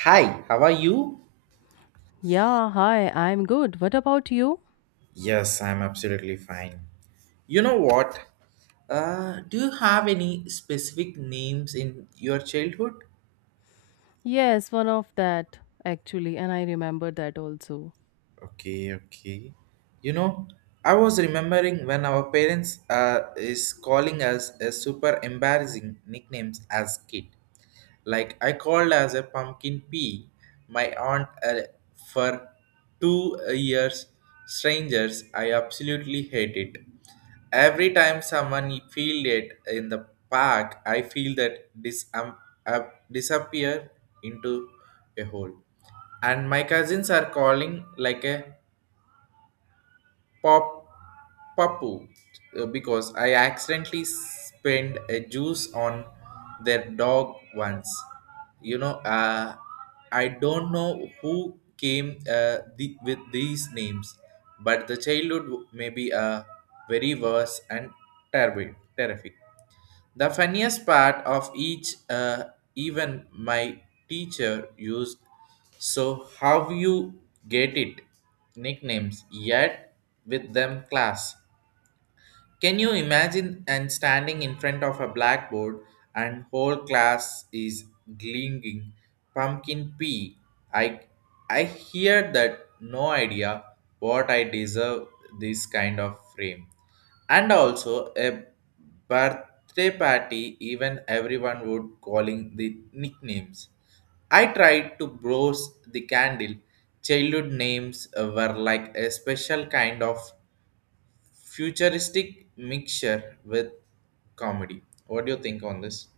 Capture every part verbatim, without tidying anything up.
Hi, how are you? Yeah, hi, I'm good. What about you? Yes, I'm absolutely fine. You know what? Uh, do you have any specific names in your childhood? Yes, one of that actually, and I remember that also. Okay, okay. You know, I was remembering when our parents uh, is calling us a super embarrassing nicknames as kid. Like I called as a pumpkin pea, my aunt uh, for two years. Strangers, I absolutely hate it. Every time someone feel it in the park, I feel that dis- um, uh, disappear into a hole, and my cousins are calling like a pop papu uh, because I accidentally spilled a juice on their dog once. You know, uh, I don't know who came uh, the, with these names, but the childhood may be uh, very worse and terrible, terrific. The funniest part of each, uh, even my teacher used, so how you get it, nicknames, yet with them class. Can you imagine and standing in front of a blackboard and whole class is glinging pumpkin pie? I I hear that no idea what I deserve this kind of frame. And also a birthday party even everyone would calling the nicknames. I tried to browse the candle. Childhood names were like a special kind of futuristic mixture with comedy. What do you think on this?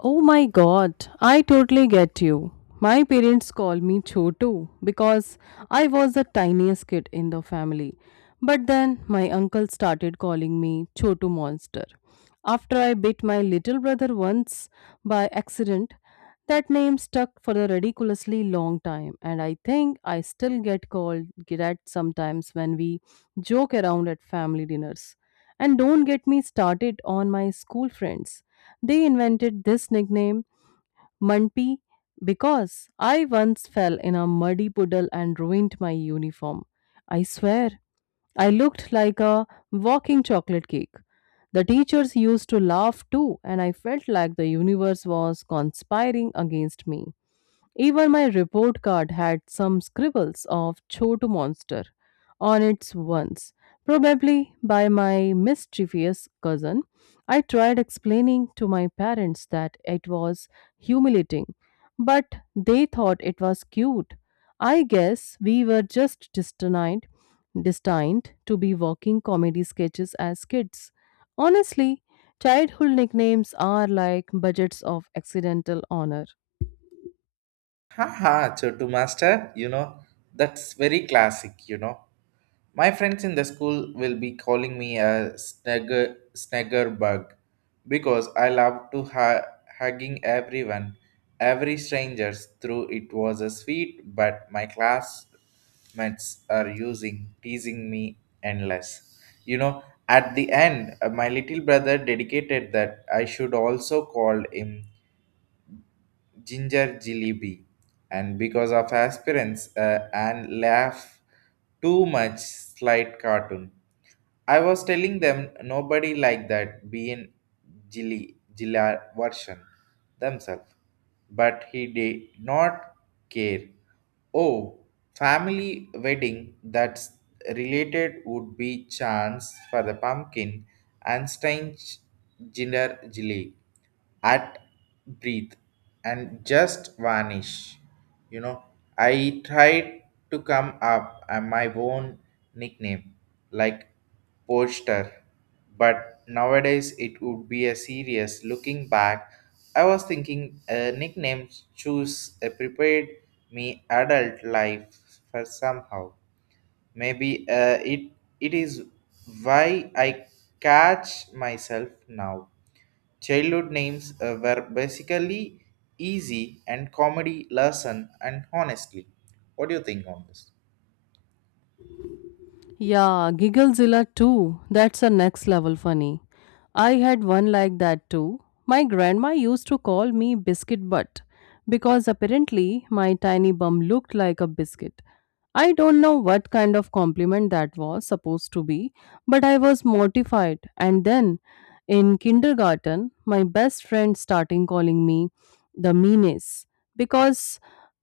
Oh my god, I totally get you. My parents call me Chotu because I was the tiniest kid in the family. But then my uncle started calling me Chotu Monster. After I bit my little brother once by accident, that name stuck for a ridiculously long time, and I think I still get called that sometimes when we joke around at family dinners. And don't get me started on my school friends. They invented this nickname, Munpee, because I once fell in a muddy puddle and ruined my uniform. I swear, I looked like a walking chocolate cake. The teachers used to laugh too, and I felt like the universe was conspiring against me. Even my report card had some scribbles of Chotu Monster on it once, probably by my mischievous cousin. I tried explaining to my parents that it was humiliating, but they thought it was cute. I guess we were just destined, destined to be walking comedy sketches as kids. Honestly, childhood nicknames are like budgets of accidental honor. Haha, Chotu Master, you know, that's very classic, you know. My friends in the school will be calling me a snagger, snagger bug because I love to ha- hugging everyone, every strangers through it was a sweet, but my classmates are using teasing me endless. You know, at the end, uh, my little brother dedicated that I should also call him Ginger Jillebi, and because of aspirants uh, and laugh too much slight cartoon. I was telling them nobody like that being Jilly Jilla version themselves, but he did not care. Oh, family wedding that's related would be chance for the pumpkin and strange ginger jelly at breathe and just vanish. You know, I tried to come up with my own nickname like poster, but nowadays it would be a serious. Looking back, I was thinking a nickname choose a prepared me adult life for somehow. Maybe uh, it it is why I catch myself now. Childhood names uh, were basically easy and comedy lesson and honestly. What do you think on this? Yeah, Gigglezilla too. That's a next level funny. I had one like that too. My grandma used to call me Biscuit Butt because apparently my tiny bum looked like a biscuit. I don't know what kind of compliment that was supposed to be, but I was mortified. And then in kindergarten, my best friend started calling me the meanest because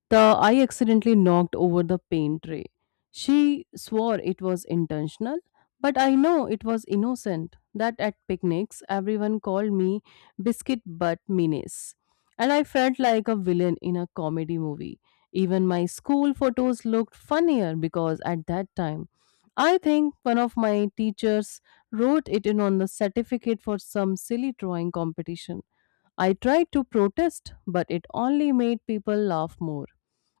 the I accidentally knocked over the paint tray. She swore it was intentional, but I know it was innocent. That at picnics, everyone called me Biscuit Butt Minis, and I felt like a villain in a comedy movie. Even my school photos looked funnier because at that time, I think one of my teachers wrote it in on the certificate for some silly drawing competition. I tried to protest, but it only made people laugh more.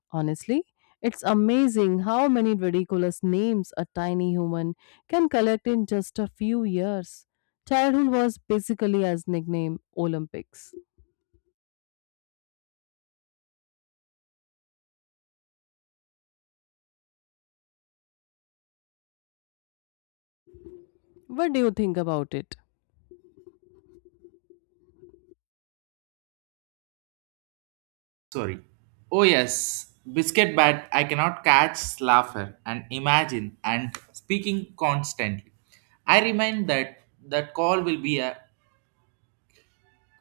Honestly, it's amazing how many ridiculous names a tiny human can collect in just a few years. Childhood was basically as nickname Olympics. What do you think about it? Sorry. Oh yes, biscuit bat. I cannot catch laughter and imagine and speaking constantly. I remind that that call will be a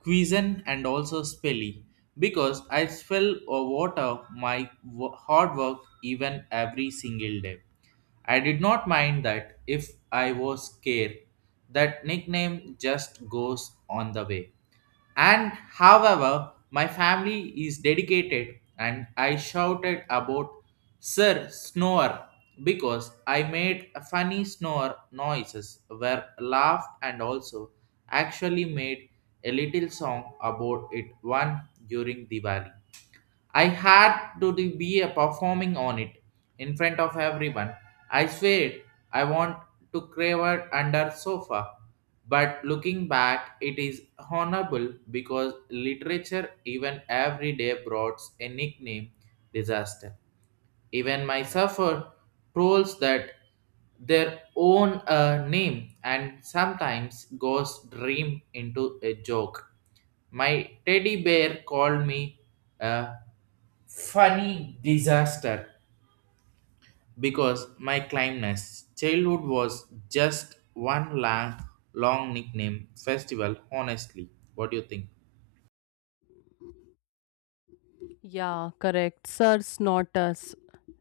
quizen and also spelly because I spell or water my wo- hard work even every single day. I did not mind that if I was scared. That nickname just goes on the way. And however, my family is dedicated and I shouted about Sir Snore because I made a funny snore noises were laughed and also actually made a little song about it one during Diwali. I had to de- be a performing on it in front of everyone. I swear I want to crave it under sofa. But looking back, it is honorable because literature even every day brought a nickname disaster. Even my suffer trolls that their own uh, name and sometimes goes dream into a joke. My teddy bear called me a funny disaster because my climbness childhood was just one long, long nickname festival. Honestly, what do you think? Yeah, correct. Sir Snortus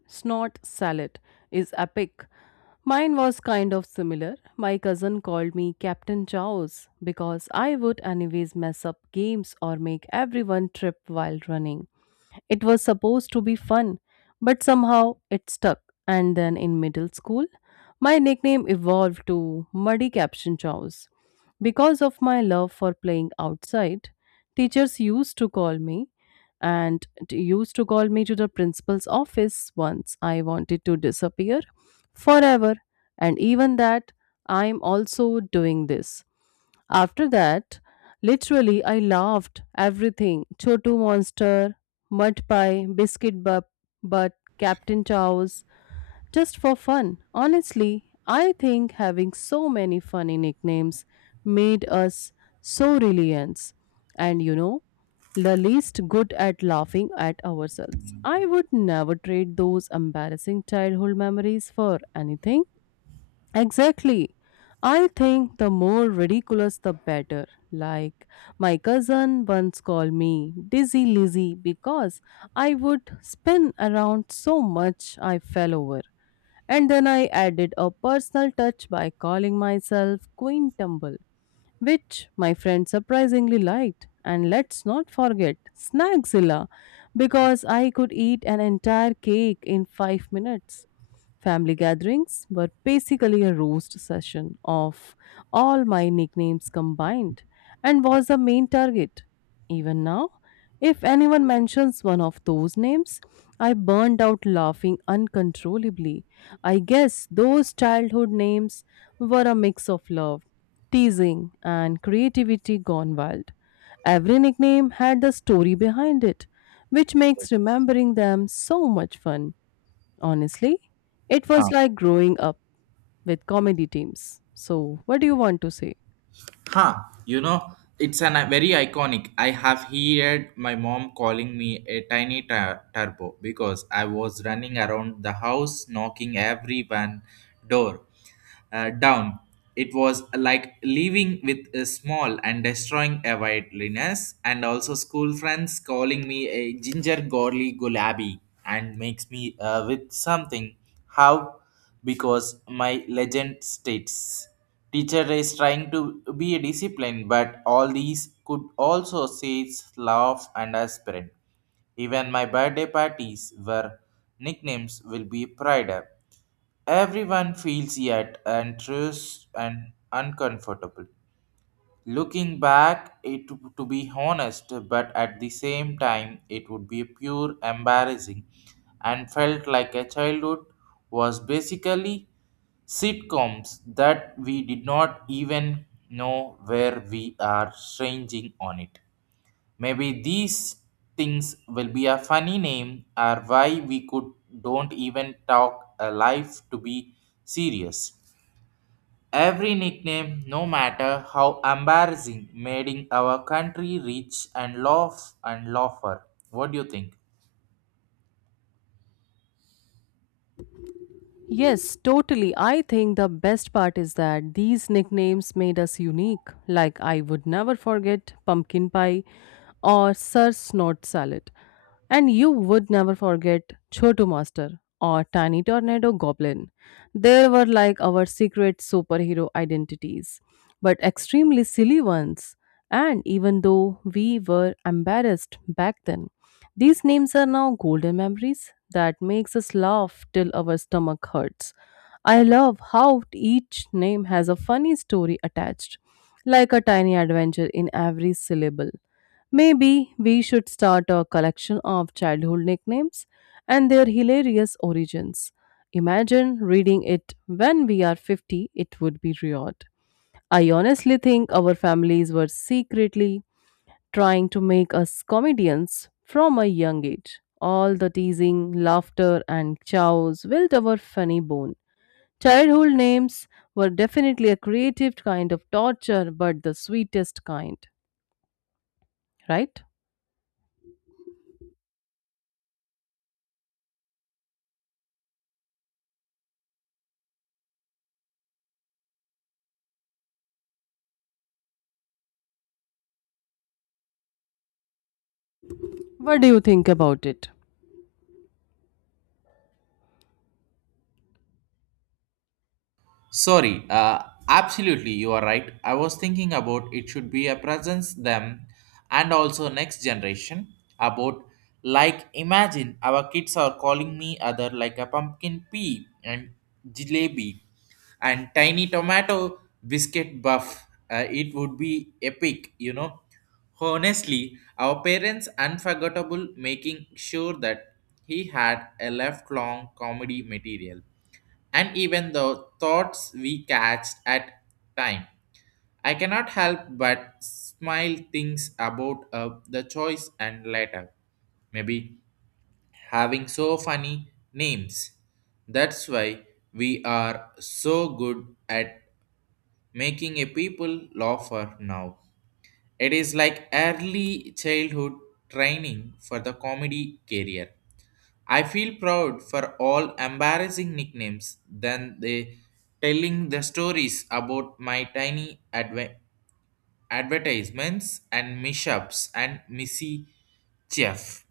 Snort Salad is epic. Mine was kind of similar. My cousin called me Captain Chaos because I would anyways mess up games or make everyone trip while running. It was supposed to be fun, but somehow it stuck. And then in middle school, my nickname evolved to Muddy Caption Chows. Because of my love for playing outside, teachers used to call me and t- used to call me to the principal's office once I wanted to disappear forever. And even that, I'm also doing this. After that, literally, I laughed everything Chotu Monster, Mud Pie, Biscuit Bub, but Captain Chow's, just for fun. Honestly, I think having so many funny nicknames made us so reliant. And you know, the least good at laughing at ourselves. I would never trade those embarrassing childhood memories for anything. Exactly. I think the more ridiculous the better. Like, my cousin once called me Dizzy Lizzy because I would spin around so much I fell over. And then I added a personal touch by calling myself Queen Tumble, which my friend surprisingly liked. And let's not forget Snackzilla, because I could eat an entire cake in five minutes. Family gatherings were basically a roast session of all my nicknames combined, and was the main target. Even now, if anyone mentions one of those names, I burned out laughing uncontrollably. I guess those childhood names were a mix of love, teasing, and creativity gone wild. Every nickname had the story behind it, which Yes. makes remembering them so much fun. Honestly, it Huh. was like growing up with comedy teams. So, what do you want to say? Huh, you know, it's an, a very iconic. I have heard my mom calling me a tiny tur- turbo because I was running around the house knocking every van door uh, down. It was like leaving with a small and destroying a wilderness, and also school friends calling me a ginger gorly gulabi and makes me uh, with something. How? Because my legend states teacher is trying to be a discipline, but all these could also say laugh and aspirant. Even my birthday parties were nicknames will be pride. Everyone feels yet anxious and uncomfortable. Looking back, it to be honest, but at the same time, it would be pure embarrassing and felt like a childhood was basically sitcoms that we did not even know where we are stranging on it. Maybe these things will be a funny name or why we could don't even talk a life to be serious. Every nickname, no matter how embarrassing, made in our country rich and laugh and laugher. What do you think? Yes, totally. I think the best part is that these nicknames made us unique. Like, I would never forget pumpkin pie or Sir Snort Salad. And you would never forget Chotu Master or Tiny Tornado Goblin. They were like our secret superhero identities, but extremely silly ones. And even though we were embarrassed back then, these names are now golden memories that makes us laugh till our stomach hurts. I love how each name has a funny story attached, like a tiny adventure in every syllable. Maybe we should start a collection of childhood nicknames and their hilarious origins. Imagine reading it when we are fifty, it would be weird. I honestly think our families were secretly trying to make us comedians from a young age. All the teasing, laughter, and chows built our funny bone. Childhood names were definitely a creative kind of torture, but the sweetest kind, right? What do you think about it? Sorry, uh, absolutely, you are right. I was thinking about it should be a presence them and also next generation about like imagine our kids are calling me other like a pumpkin pea and jalebi and tiny tomato biscuit buff. Uh, it would be epic, you know. Honestly, our parents unforgettable making sure that he had a left long comedy material and even the thoughts we catch at time. I cannot help but smile things about uh, the choice and letter. Maybe having so funny names. That's why we are so good at making a people laugher now. It is like early childhood training for the comedy career. I feel proud for all embarrassing nicknames than they telling the stories about my tiny adve- advertisements and mishaps and missy Chef.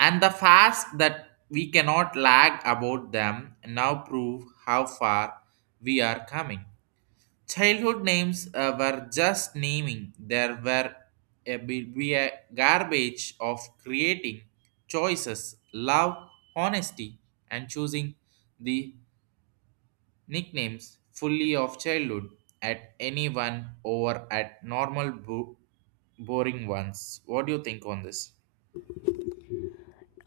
And the fast that we cannot lag about them now prove how far we are coming. Childhood names uh, were just naming. There were a, be be a garbage of creating choices, love, honesty, and choosing the nicknames fully of childhood at anyone over at normal bo- boring ones. What do you think on this?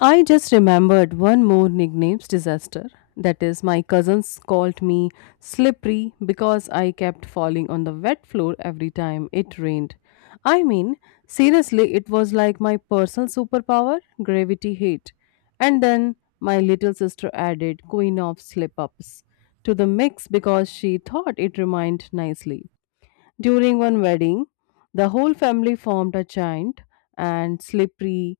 I just remembered one more nickname's disaster. That is, my cousins called me slippery because I kept falling on the wet floor every time it rained. I mean, seriously, it was like my personal superpower, gravity hate. And then my little sister added queen of slip ups to the mix because she thought it rhymed nicely. During one wedding, the whole family formed a chant and slippery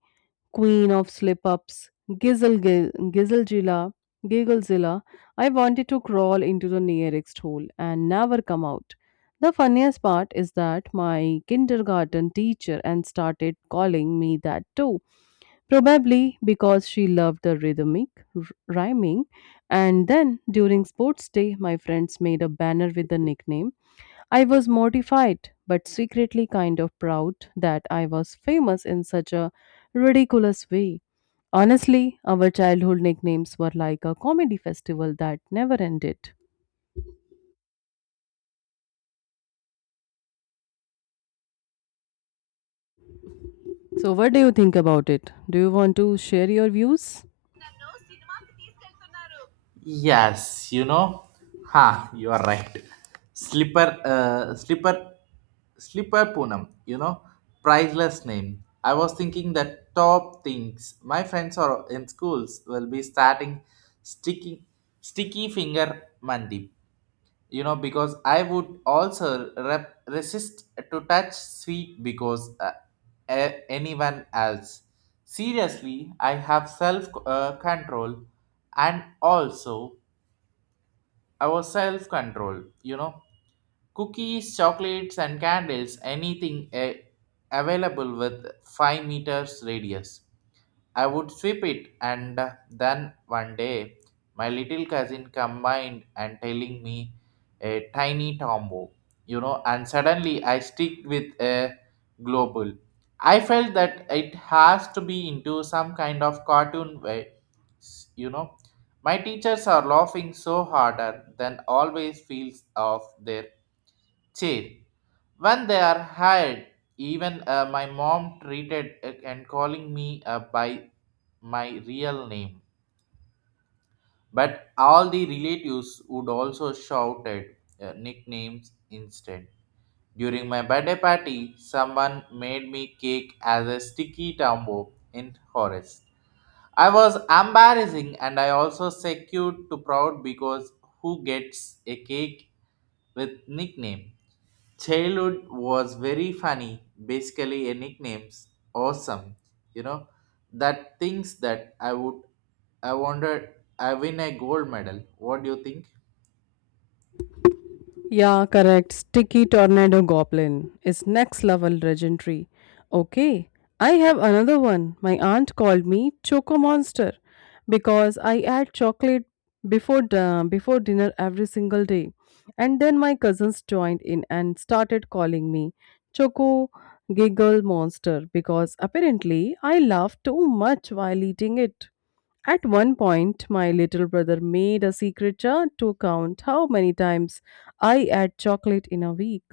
Queen of Slip Ups, Gizzle, Gil- Gizzlezilla, Gigglezilla, I wanted to crawl into the nearest hole and never come out. The funniest part is that my kindergarten teacher and started calling me that too, probably because she loved the rhythmic r- rhyming. And then during sports day, my friends made a banner with the nickname. I was mortified, but secretly kind of proud that I was famous in such a ridiculous way. Honestly, our childhood nicknames were like a comedy festival that never ended. So, what do you think about it? Do you want to share your views? Yes, you know, ha, you are right. Slipper, uh, slipper, slipper Poonam, you know, priceless name. I was thinking that top things my friends are in schools will be starting sticky, sticky finger Monday, you know, because I would also rep- resist to touch sweet because uh, a- anyone else. Seriously, I have self uh, control and also our self control, you know, cookies chocolates and candles anything eh, available with five meters radius I would sweep it, and then one day my little cousin combined and telling me a tiny tombo, you know, and suddenly I stick with a global. I felt that it has to be into some kind of cartoon way, s- you know. My teachers are laughing so harder than always feels off their chair when they are hired, even uh, my mom treated uh, and calling me uh, by my real name, but all the relatives would also shouted uh, nicknames instead. During my birthday party someone made me cake as a sticky tambo in forest. I was embarrassing and I also secured to proud because who gets a cake with nickname? Childhood was very funny, basically a nickname's awesome, you know, that things that I would, I wondered, I win a gold medal. What do you think? Yeah, correct. Sticky Tornado Goblin is next level legendary. Okay, I have another one. My aunt called me Choco Monster because I add chocolate before the before dinner every single day. And then my cousins joined in and started calling me Choco Giggle Monster because apparently I laugh too much while eating it. At one point, my little brother made a secret chart to count how many times I had chocolate in a week,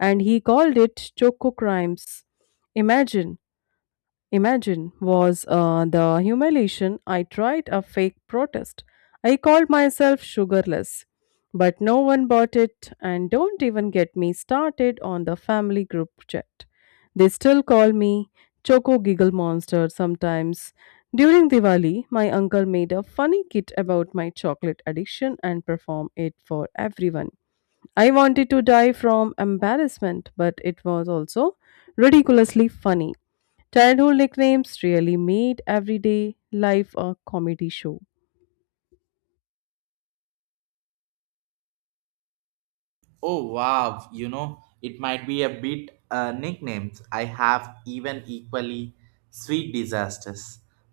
and he called it Choco Crimes. Imagine Imagine was uh, the humiliation. I tried a fake protest. I called myself sugarless, but no one bought it, and don't even get me started on the family group chat. They still call me Choco Giggle Monster sometimes. During Diwali, my uncle made a funny kit about my chocolate addiction and performed it for everyone. I wanted to die from embarrassment, but it was also ridiculously funny. Childhood nicknames really made everyday life a comedy show. Oh wow, you know, it might be a bit uh, nicknames. I have even equally sweet disasters.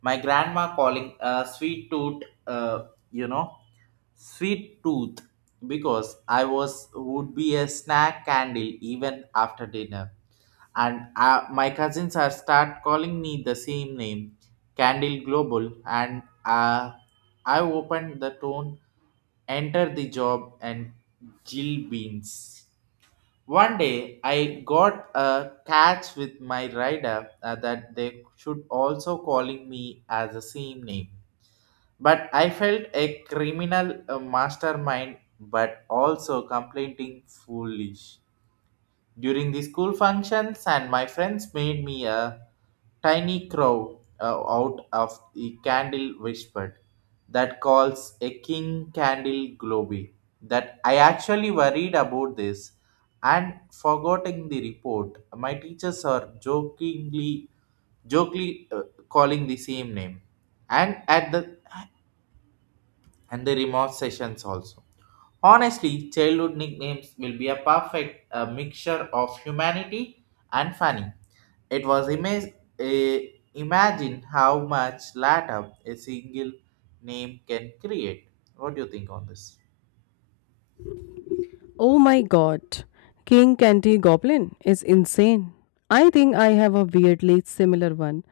My grandma calling uh, sweet tooth, uh, you know, sweet tooth because I was would be a snack candle even after dinner, and uh, my cousins are start calling me the same name candle global, and uh, I opened the tone enter the job and jill beans. One day I got a catch with my rider uh, that they should also calling me as the same name, but I felt a criminal uh, mastermind but also complaining foolish. During the school functions and my friends made me a tiny crow uh, out of the candle whispered that calls a king candle globy that I actually worried about this and forgetting the report. My teachers are jokingly jokingly uh, calling the same name and at the and the remote sessions also. Honestly, childhood nicknames will be a perfect uh, mixture of humanity and funny. It was ima- eh, imagine how much latter a single name can create. What do you think on this? Oh my god, King Candy Goblin is insane. I think I have a weirdly similar one.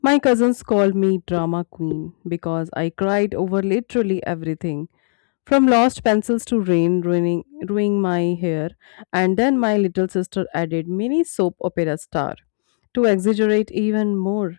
My cousins called me Drama Queen because I cried over literally everything. From lost pencils to rain ruining, ruining my hair, and then my little sister added mini soap opera star to exaggerate even more.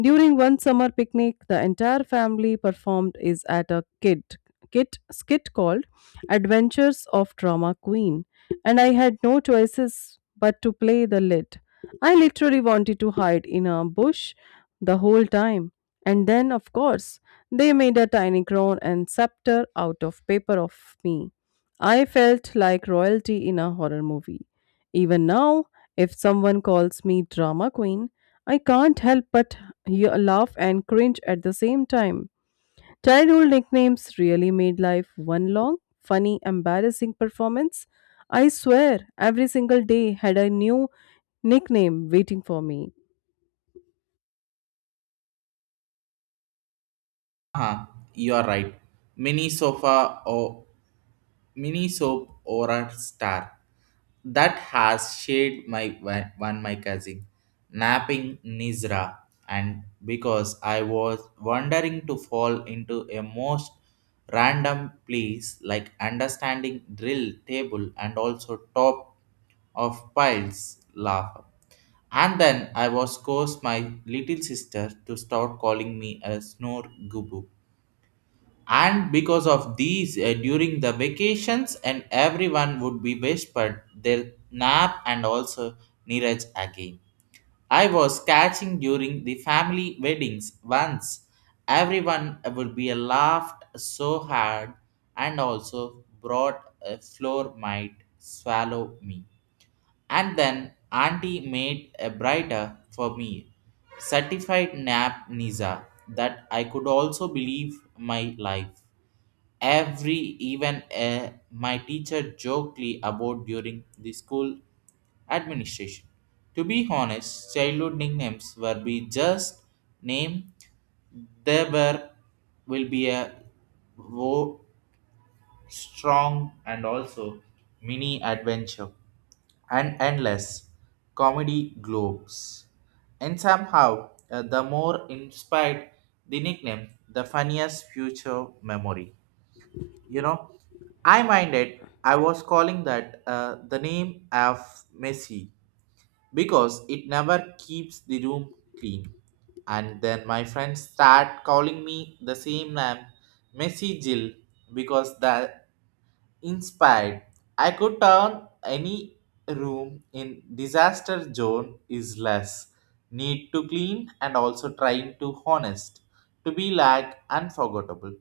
During one summer picnic, the entire family performed is at a kid kit skit called Adventures of Drama Queen, and I had no choices but to play the lead. I literally wanted to hide in a bush the whole time. And then, of course, they made a tiny crown and scepter out of paper of me. I felt like royalty in a horror movie. Even now, if someone calls me drama queen, I can't help but he- laugh and cringe at the same time. Childhood nicknames really made life one long, funny, embarrassing performance. I swear, every single day had a new nickname waiting for me. Uh-huh, you are right. Mini sofa or mini soap or a star that has shared my one one my cousin napping Nizra, and because I was wondering to fall into a most random place like understanding drill table and also top of piles laugh, and then I was course my little sister to start calling me a snore gubu, and because of these uh, during the vacations and everyone would be whispered their nap and also Neeraj again. I was catching during the family weddings once. Everyone would be laughed so hard and also brought a floor might swallow me. And then auntie made a brighter for me certified nap Niza that I could also believe my life every, even uh, my teacher jokingly about during the school administration. To be honest, childhood nicknames were be just name. There were will be a wo- strong and also mini adventure and endless comedy globes. And somehow, uh, the more inspired the nickname, the funniest future memory. You know, I minded I was calling that uh, the name of Messi because it never keeps the room clean. And then my friends start calling me the same name, Messi Jill, because that inspired. I could turn any room in disaster zone is less need to clean and also trying to honest to be like unforgettable,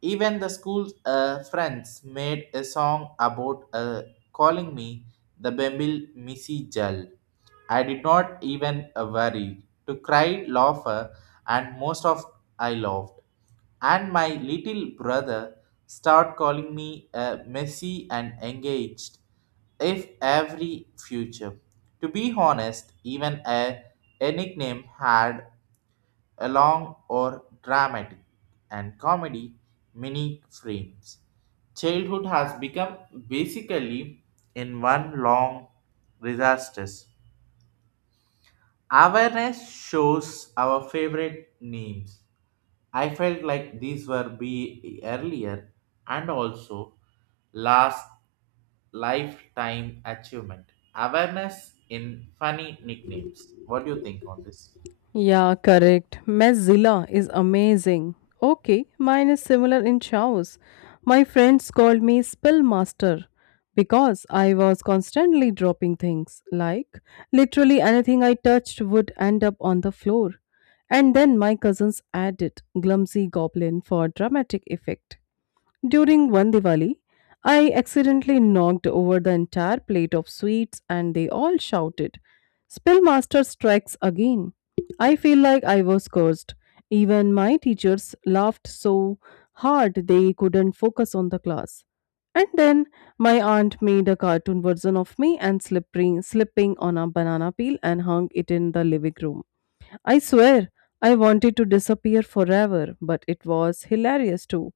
even the school uh, friends made a song about uh, calling me the Bembil Missy Jal. I did not even uh, worry to cry, laugh, uh, and most of I laughed. And my little brother start calling me uh, messy and engaged if every future. To be honest, even a, a nickname had along or dramatic and comedy mini frames. Childhood has become basically in one long disasters. Awareness shows our favorite names. I felt like these were be earlier and also last lifetime achievement. Awareness in funny nicknames. What do you think on this? Yeah, correct. Mozilla is amazing. Okay, mine is similar in Chaos. My friends called me Spill Master because I was constantly dropping things. Like, literally anything I touched would end up on the floor. And then my cousins added Clumsy Goblin for dramatic effect. During one Diwali, I accidentally knocked over the entire plate of sweets and they all shouted, Spellmaster strikes again. I feel like I was cursed. Even my teachers laughed so hard they couldn't focus on the class. And then my aunt made a cartoon version of me and slippery, slipping on a banana peel and hung it in the living room. I swear, I wanted to disappear forever, but it was hilarious too.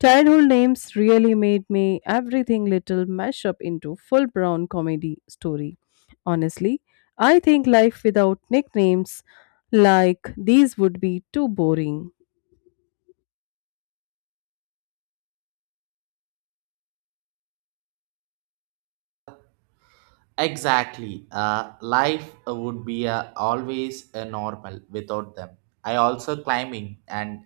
Childhood names really made me everything little mash up into full brown comedy story. Honestly, I think life without nicknames like these would be too boring. Exactly. Uh, life uh, would be uh, always uh, normal without them. I also climbing and,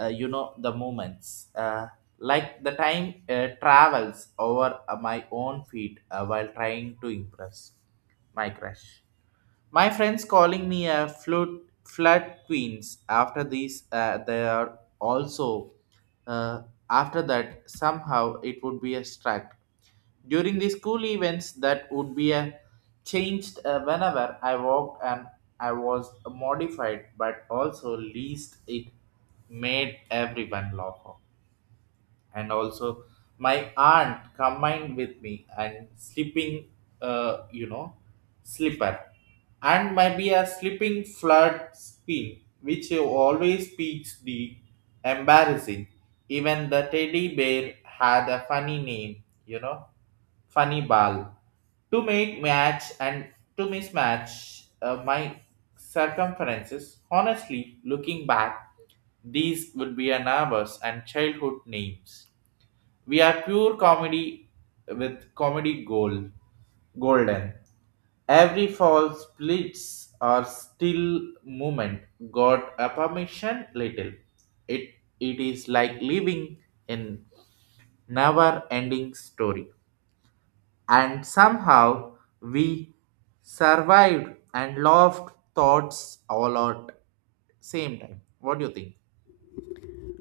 uh, you know the moments. Uh, like the time uh, travels over uh, my own feet uh, while trying to impress my crush. My friends calling me a flute flood queens. After these, uh, they are also uh, after that somehow it would be a struck during the school events, that would be a changed uh, whenever I walked and I was modified, but also least it made everyone laugh. And also, my aunt combined with me and sleeping, uh, you know, slipper, and maybe a sleeping flood spin, which always speaks the embarrassing. Even the teddy bear had a funny name, you know, funny ball to make match and to mismatch uh, my circumferences. Honestly, looking back, these would be our neighbors and childhood names. We are pure comedy with comedy gold, golden. Every fall splits or still movement got a permission little. It it is like living in never ending story, and somehow we survived and loved thoughts all at same time. What do you think?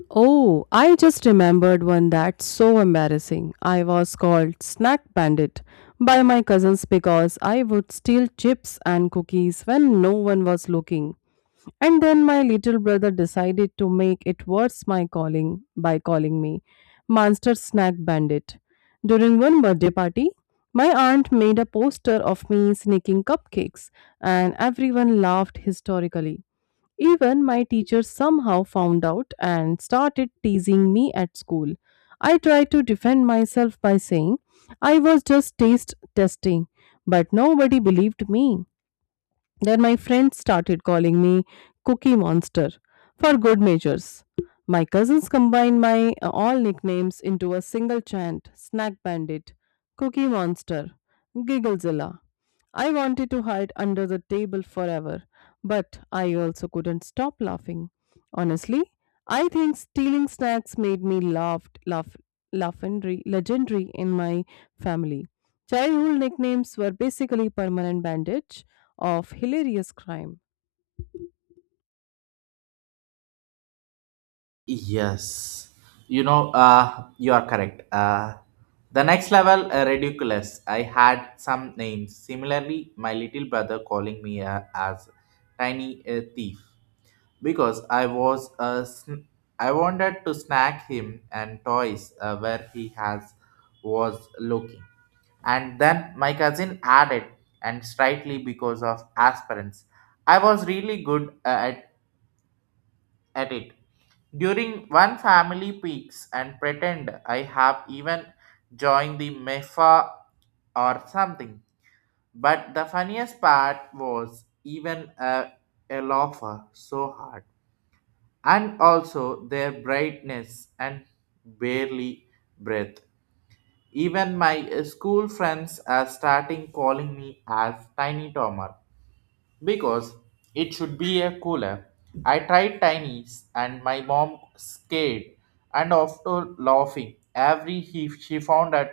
Oh, I just remembered one that's so embarrassing. I was called Snack Bandit by my cousins because I would steal chips and cookies when no one was looking. And then my little brother decided to make it worse my calling by calling me Monster Snack Bandit. During one birthday party, my aunt made a poster of me sneaking cupcakes and everyone laughed hysterically. Even my teacher somehow found out and started teasing me at school. I tried to defend myself by saying I was just taste testing, but nobody believed me. Then my friends started calling me Cookie Monster for good measures. My cousins combined my uh, all nicknames into a single chant Snack Bandit, Cookie Monster, Gigglezilla. I wanted to hide under the table forever, but I also couldn't stop laughing. Honestly, I think stealing snacks made me laughed, laugh, laughing, legendary in my family. Childhood nicknames were basically permanent bandage of hilarious crime. Yes, you know, uh you are correct. uh the next level uh, ridiculous. I had some names similarly. My little brother calling me uh, as tiny uh, thief because I was a sn- I wanted to snack him and toys uh, where he has was looking. And then my cousin added, and slightly because of aspirants, I was really good uh, at, at it. During one family peaks and pretend I have even joined the MEFA or something. But the funniest part was even a, a laugher so hard and also their brightness and barely breath. Even my uh, school friends are starting calling me as Tiny Tomer because it should be a cooler. I tried Tiny's and my mom scared, and after laughing every he she found out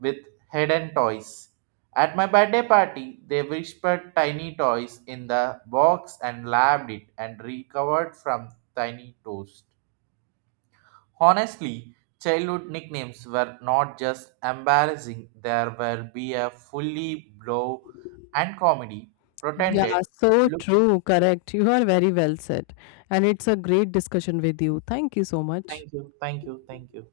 with hidden toys. At my birthday party, they whispered tiny toys in the box and labbed it and recovered from tiny toast. Honestly, childhood nicknames were not just embarrassing, there will be a fully blow and comedy. Yeah, Pretended. so Look, true. Correct. You are very well said. And it's a great discussion with you. Thank you so much. thank you, thank you, thank you.